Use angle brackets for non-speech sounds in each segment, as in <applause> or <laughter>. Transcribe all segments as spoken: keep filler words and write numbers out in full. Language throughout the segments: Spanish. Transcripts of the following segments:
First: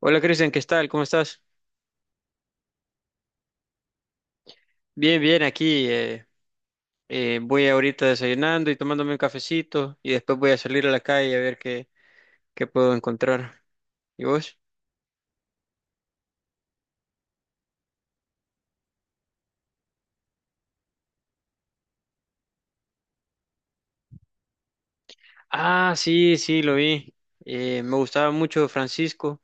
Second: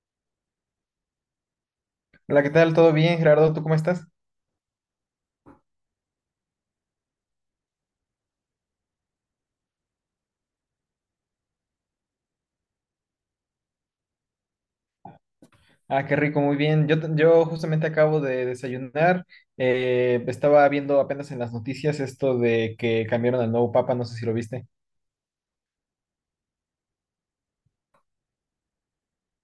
Hola, Cristian, ¿qué tal? ¿Cómo estás? Hola, ¿qué tal? ¿Todo bien, Gerardo? ¿Tú cómo estás? Bien, bien, aquí eh, eh, voy ahorita desayunando y tomándome un cafecito y después voy a salir a la calle a ver qué, qué puedo encontrar. ¿Y vos? Ah, qué rico, muy bien. Yo, t- yo justamente acabo de desayunar. Eh, estaba viendo apenas en las noticias esto de que cambiaron al nuevo papa, no sé si lo viste. Ah, sí, sí, lo vi. Eh, me gustaba mucho Francisco,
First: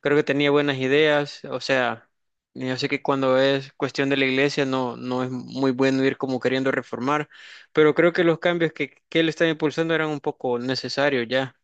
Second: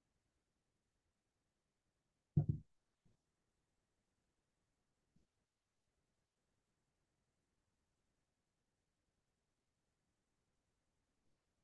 creo que tenía buenas ideas, o sea, yo sé que cuando es cuestión de la iglesia no, no es muy bueno ir como queriendo reformar, pero creo que los cambios que, que él estaba impulsando eran un poco necesarios ya.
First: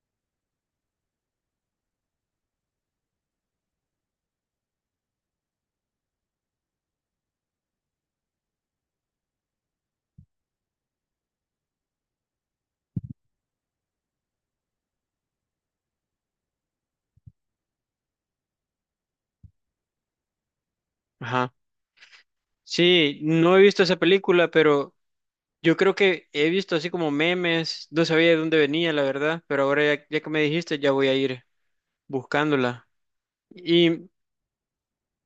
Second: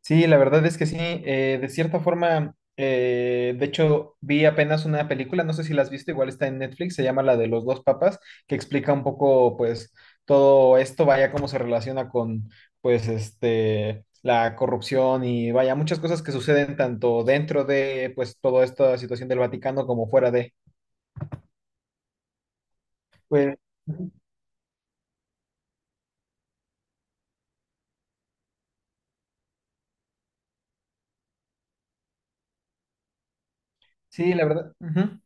Sí, la verdad es que sí, eh, de cierta forma, eh, de hecho, vi apenas una película, no sé si la has visto, igual está en Netflix, se llama la de los dos papas, que explica un poco, pues, todo esto, vaya, cómo se relaciona con, pues, este, la corrupción y vaya, muchas cosas que suceden tanto dentro de, pues, toda esta situación del Vaticano como fuera de. Ajá. Sí, no Pues, he visto esa ujú, película, pero yo creo que he visto así como memes, no sabía de dónde venía, la verdad, pero ahora ya, ya que me dijiste, ya voy a ir buscándola. Y, sí, la verdad. Ujú.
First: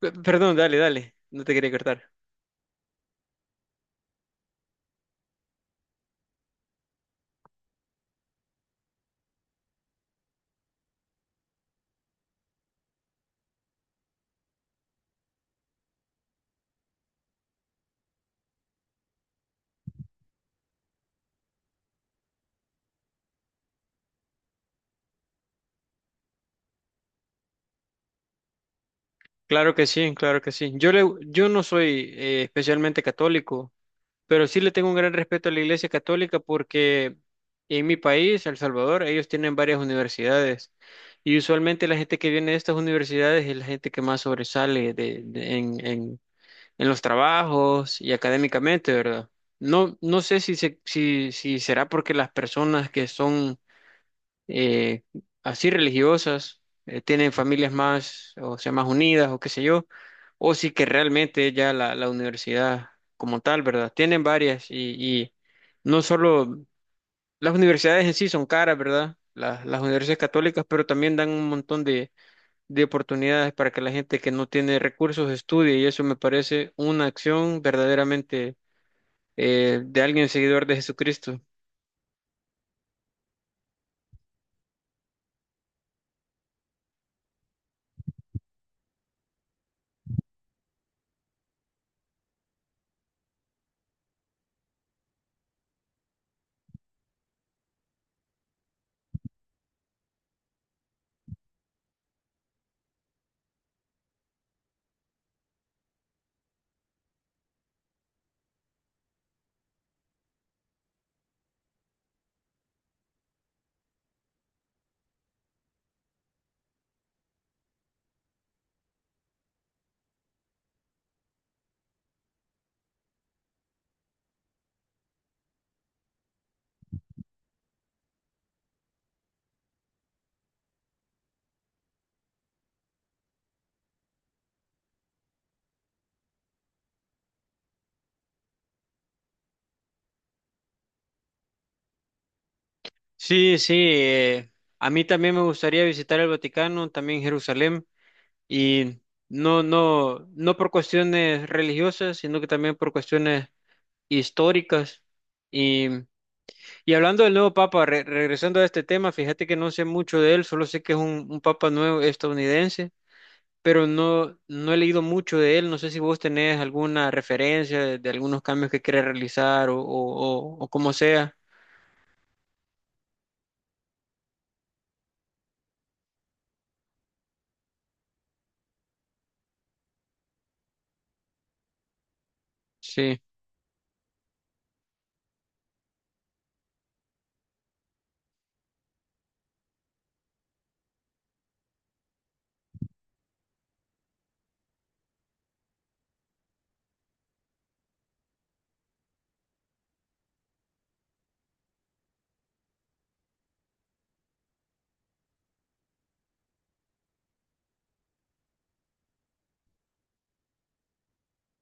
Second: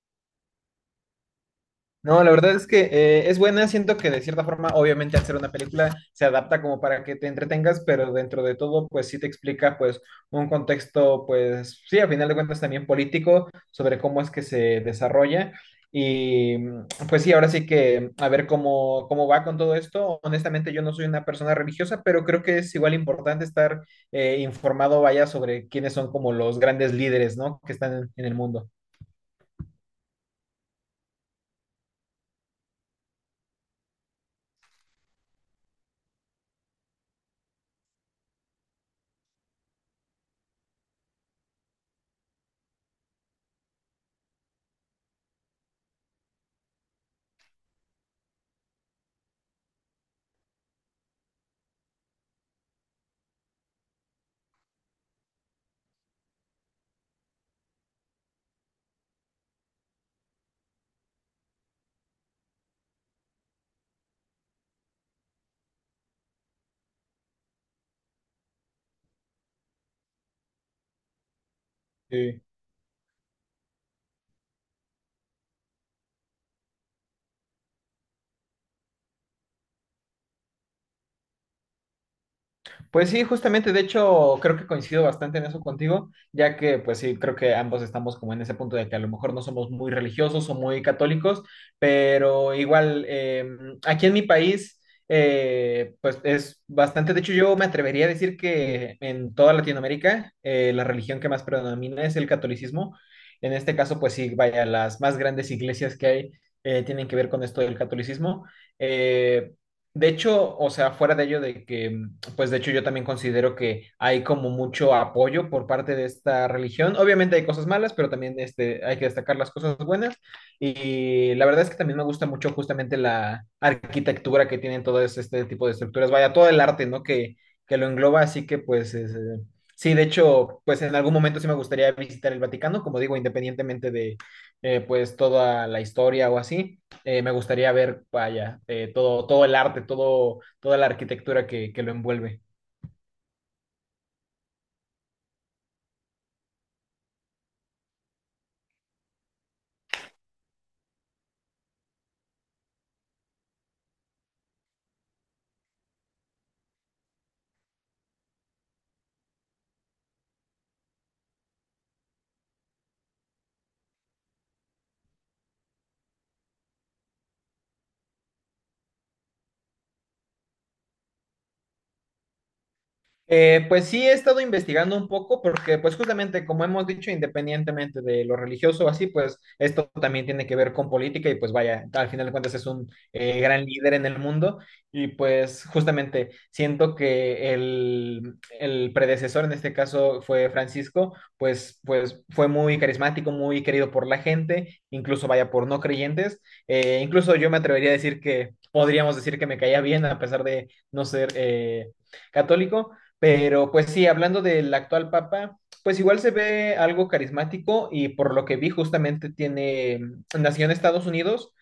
p- perdón, dale, dale, no te quería cortar. No, la verdad es que eh, es buena, siento que de cierta forma, obviamente al ser una película, se adapta como para que te entretengas, pero dentro de todo, pues sí te explica pues un contexto, pues sí, a final de cuentas también político, sobre cómo es que se desarrolla. Y mm, pues sí, ahora sí que a ver cómo, cómo va con todo esto. Honestamente, yo no soy una persona religiosa, pero creo que es igual importante estar eh, informado, vaya, sobre quiénes son como los grandes líderes, ¿no? Que están en en el mundo. Claro que sí, claro que sí. Yo, le, yo no soy eh, especialmente católico, pero sí le tengo un gran respeto a la Iglesia Católica porque en mi país, El Salvador, ellos tienen varias universidades y usualmente la gente que viene de estas universidades es la gente que más sobresale de, de- en en los trabajos y académicamente, ¿verdad? No, no sé si, se- si, si será porque las personas que son eh, así religiosas eh, tienen familias más, o sea, más unidas o qué sé yo, o si que realmente ya la, la universidad como tal, ¿verdad? Tienen varias, y, y no solo las universidades en sí son caras, ¿verdad? Las, las universidades católicas, pero también dan un montón de Sí. de oportunidades para que la gente que no tiene recursos estudie, y eso me parece una acción verdaderamente, eh, de alguien seguidor de Jesucristo. Pues sí, justamente, de hecho, creo que coincido bastante en eso contigo, ya que pues sí, creo que ambos estamos como en ese punto de que a lo mejor no somos muy religiosos o muy católicos, pero igual, eh, aquí en mi país, eh, pues es bastante, de hecho yo me atrevería a decir que en toda Latinoamérica, eh, la religión que más predomina es el catolicismo. En este caso, pues sí, vaya, las más grandes iglesias que hay eh, tienen que ver con esto del catolicismo. Eh, de hecho, o sea, fuera de ello de que pues de hecho yo también considero que hay como mucho apoyo por parte de esta religión. Obviamente hay cosas malas, pero también este, hay que destacar las cosas buenas. Y la verdad es que también me gusta mucho justamente la arquitectura que tienen todo este tipo de estructuras, vaya, todo el arte, ¿no? Que, que lo engloba, así que pues... Es, eh, sí, de hecho, pues en algún momento sí me gustaría visitar el Vaticano, como digo, independientemente de eh, pues toda la historia o así eh, me gustaría ver, vaya, eh, todo, todo el arte, todo, toda la arquitectura que, que lo envuelve. Sí, sí, eh, a mí también me gustaría visitar el Vaticano, también Jerusalén, y no, no, no por cuestiones religiosas, sino que también por cuestiones históricas. Y, y hablando del nuevo Papa, re- regresando a este tema, fíjate que no sé mucho de él, solo sé que es un, un Papa nuevo estadounidense, pero no, no he leído mucho de él. No sé si vos tenés alguna referencia de, de algunos cambios que quiere realizar, o, o, o, o como sea. Eh, pues sí, he estado investigando un poco porque, pues justamente, como hemos dicho, independientemente de lo religioso o así, pues esto también tiene que ver con política y pues vaya, al final de cuentas es un Sí, eh, gran líder en el mundo y pues justamente siento que el, el predecesor, en este caso fue Francisco, pues, pues fue muy carismático, muy querido por la gente, incluso vaya por no creyentes. Eh, incluso yo me atrevería a decir que podríamos decir que me caía bien a pesar de no ser... eh, católico, pero pues sí, hablando del actual Papa, pues igual se ve algo carismático y por lo que vi justamente tiene, nació en Estados Unidos,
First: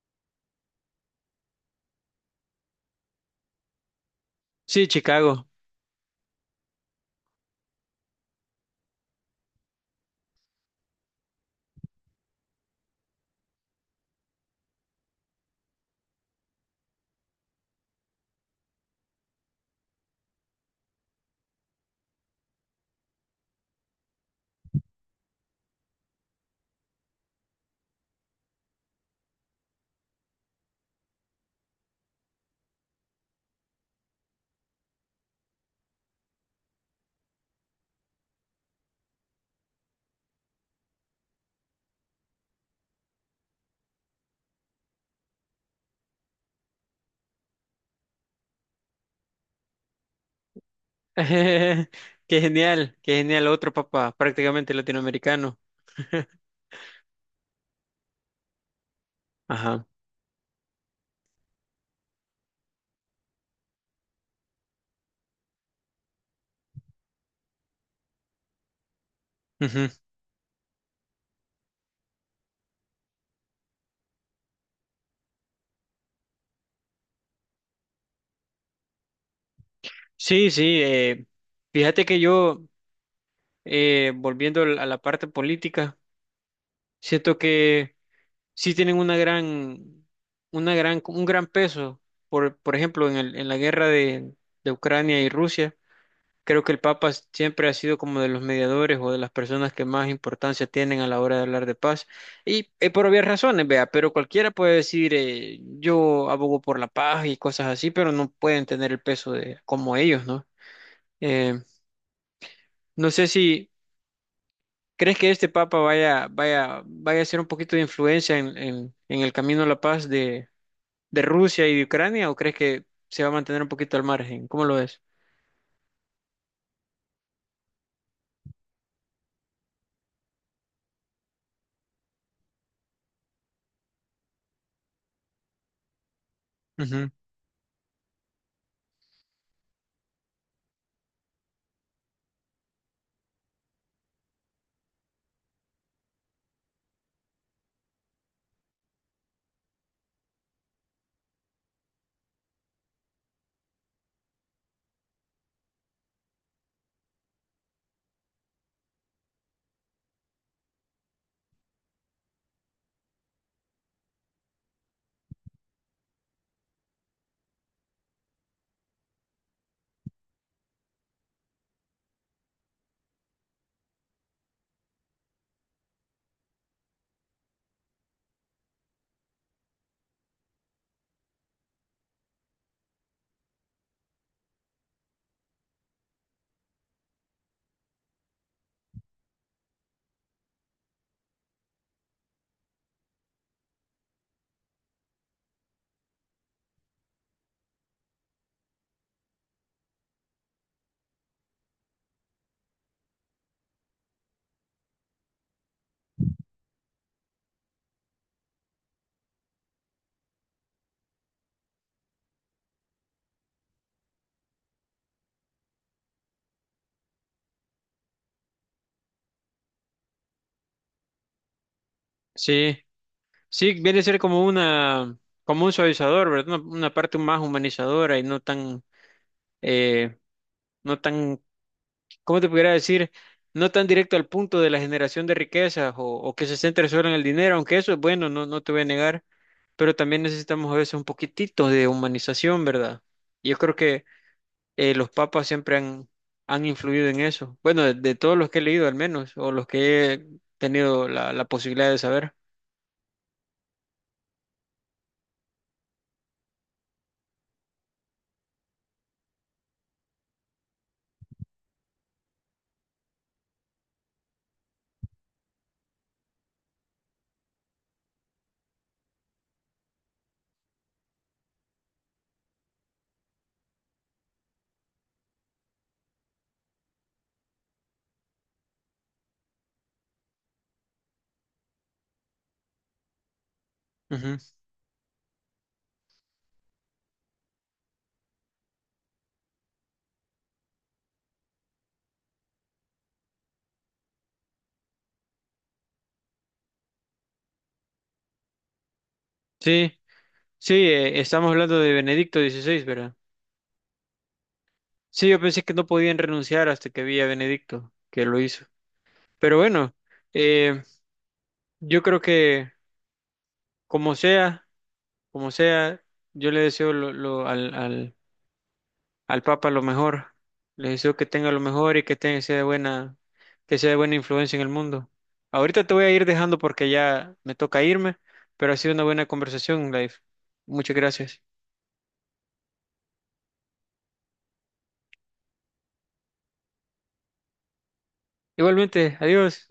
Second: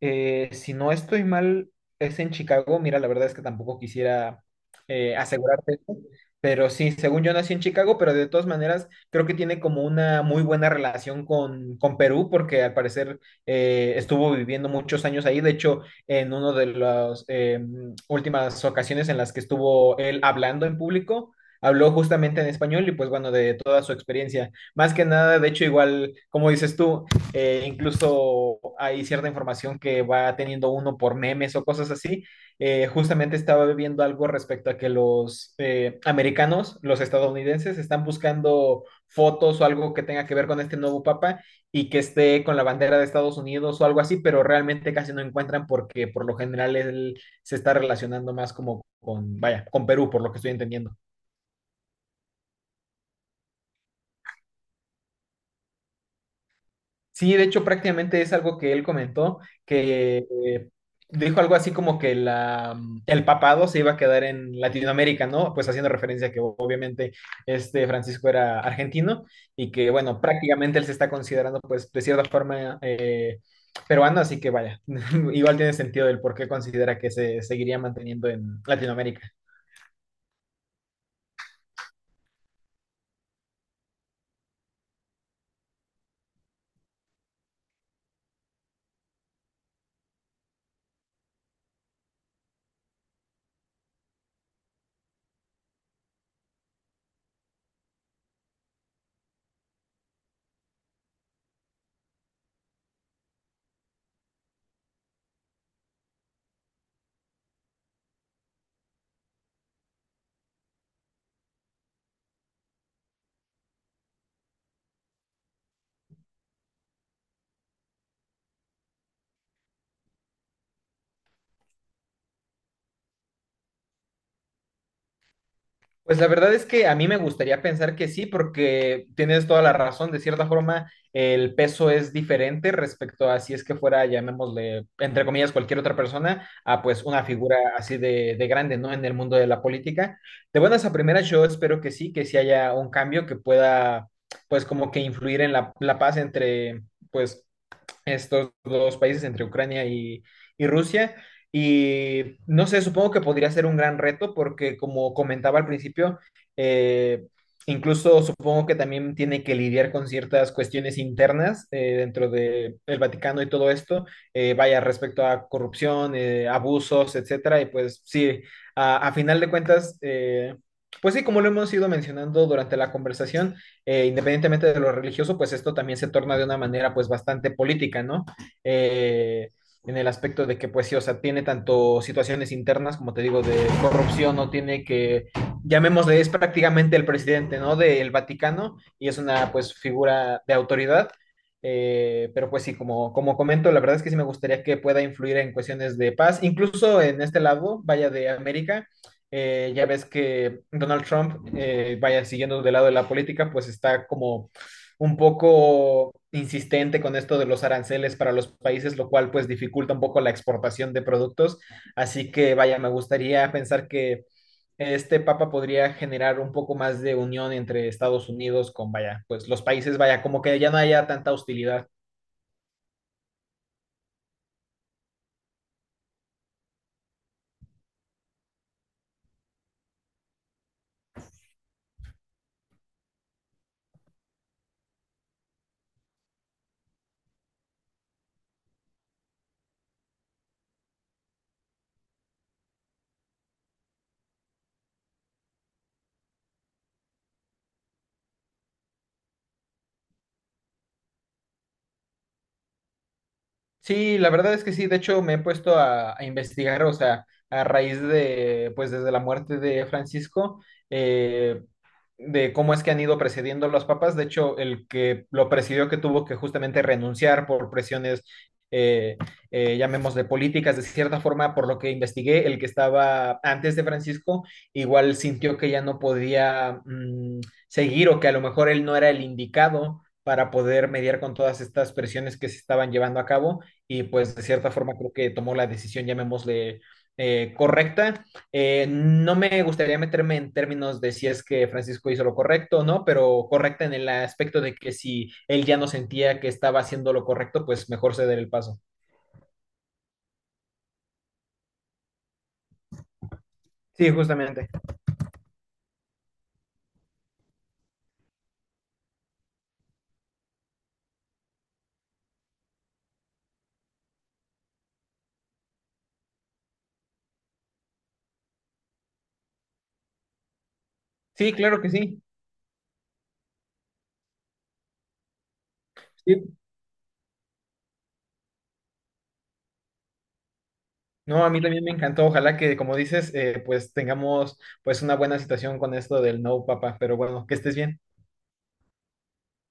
eh, si no estoy mal, es en Chicago. Mira, la verdad es que tampoco quisiera sí, eh, Chicago. asegurarte esto, pero sí, según yo nací en Chicago, pero de todas maneras creo que tiene como una muy buena relación con, con Perú, porque al parecer eh, estuvo viviendo muchos años ahí. De hecho, en una de las eh, últimas ocasiones en las que estuvo él hablando en público. Habló justamente en español y pues bueno, de toda su experiencia. Más que nada, de hecho, igual, como dices tú, eh, incluso hay cierta información que va teniendo uno por memes o cosas así. Eh, justamente estaba viendo algo respecto a que los eh, americanos, los estadounidenses, están buscando fotos o algo que tenga que ver con este nuevo papa y que esté con la bandera de Estados Unidos o algo así, pero realmente casi no encuentran porque por lo general él se está relacionando más como con, vaya, con Perú, por lo que estoy entendiendo. <laughs> Qué genial, qué genial. Otro papá, prácticamente latinoamericano. <laughs> Sí, de hecho, prácticamente es algo que él comentó, Ajá. que eh, dijo algo así como que la, mm, el papado se iba a quedar en Latinoamérica, ¿no? Pues haciendo referencia a que obviamente este Francisco era argentino y Ujú. que, bueno, prácticamente él se está considerando, pues, de cierta forma eh, peruano, así que vaya, <laughs> igual tiene sentido el por qué considera que se seguiría manteniendo en Latinoamérica. Sí, sí. Eh, fíjate que yo, eh, volviendo al- a la parte política, siento que sí tienen una gran, una gran, un gran peso. Por, por ejemplo, en el- en la guerra de, de Ucrania y Rusia. Creo que el Papa siempre ha sido como de los mediadores o de las personas que más importancia tienen a la hora de hablar de paz. Y eh, por obvias razones, vea, pero cualquiera puede decir, eh, yo abogo por la paz y cosas así, pero no pueden tener el peso de como ellos, ¿no? Eh, no sé si crees que este Papa vaya, vaya, vaya a ser un poquito de influencia en en, en el camino a la paz de, de Rusia y de Ucrania, o crees que se va a mantener un poquito al margen. ¿Cómo lo ves? Pues la verdad es que a mí me gustaría pensar que sí, porque tienes toda la razón. De cierta forma, el peso es diferente respecto a si es que fuera, llamémosle, entre comillas, cualquier otra persona, a pues Ujú. una figura así de, de grande, ¿no? En el mundo de la política. De buenas a primeras, yo espero que sí, que sí haya un cambio que pueda, pues como que influir en la, la paz entre, pues, estos dos países entre Ucrania y, y Rusia. Y no sé, supongo que podría ser un gran reto porque como comentaba al principio, eh, incluso supongo que también tiene que lidiar con ciertas cuestiones internas eh, dentro de el Vaticano y todo esto, eh, vaya respecto a corrupción, eh, abusos, etcétera. Y pues sí, a, a final de cuentas, eh, pues sí, como lo hemos ido mencionando durante la conversación, eh, independientemente de lo religioso, pues esto también se torna de una manera pues bastante política, ¿no? Eh, en el aspecto de que, pues sí, o sea, tiene tanto situaciones internas, como te digo, de corrupción, no tiene que, llamémosle, es prácticamente el presidente, ¿no? Del Vaticano y es una, pues, figura de autoridad. Eh, pero pues sí, como, como comento, la verdad es que sí me gustaría que pueda influir en cuestiones de paz, incluso en este lado, vaya de América, eh, ya ves que Donald Trump, eh, vaya siguiendo del lado de la política, pues está como un poco insistente con esto de los aranceles para los países, lo cual pues dificulta un poco la exportación de productos. Así que vaya, me gustaría pensar que este papa podría generar un poco más de unión entre Estados Unidos con, vaya, pues los países, vaya, como que ya no haya tanta hostilidad. Sí. Sí, viene a ser como una, como un suavizador, ¿verdad? Una, una parte más humanizadora y no tan, eh, no tan, ¿cómo te pudiera decir? No tan directo al punto de la generación de riquezas, o, o que se centre solo en el dinero, aunque eso es bueno, no, no te voy a negar, pero también necesitamos a veces un poquitito de humanización, ¿verdad? Y yo creo que eh, los papas siempre han, han influido en eso. Bueno, de, de todos los que he leído al menos, o los que he tenido la, la posibilidad de saber. Sí, la verdad es que sí, de hecho me he puesto a, a investigar, o sea, a raíz de, pues desde la muerte de Francisco, eh, de cómo es que han ido precediendo los papas. De hecho, el que lo presidió, que tuvo que justamente renunciar por presiones, eh, eh, llamemos de políticas, de cierta forma, por lo que investigué, el que estaba antes de Francisco, igual sintió que ya no podía mmm, seguir o que a lo mejor él no era el indicado para poder mediar con todas estas presiones que se estaban llevando a cabo y pues Ujú. de cierta forma creo que tomó la decisión, llamémosle eh, correcta. Eh, no me gustaría meterme en términos de si es que Francisco hizo lo correcto o no, pero correcta en el aspecto de que si él ya no sentía que estaba haciendo lo correcto, pues mejor ceder el paso. Sí. Sí, eh, estamos hablando de Benedicto dieciséis, ¿verdad? Sí, justamente. Sí, yo pensé que no podían renunciar hasta que vi a Benedicto, que lo hizo. Pero bueno, eh, yo creo que como sea, como sea, yo le deseo lo, lo- al, al, al Papa lo mejor. Le deseo que tenga Sí, lo claro que mejor y que sí. tenga, sea de buena, que sea de buena influencia en el mundo. Ahorita te voy a ir Sí. dejando porque ya me toca irme, pero ha sido una buena conversación, Life. Muchas gracias. No, a mí también me encantó. Ojalá que, como dices, eh, pues tengamos pues una buena situación con esto del no, papá. Pero bueno, que estés bien. Igualmente, adiós.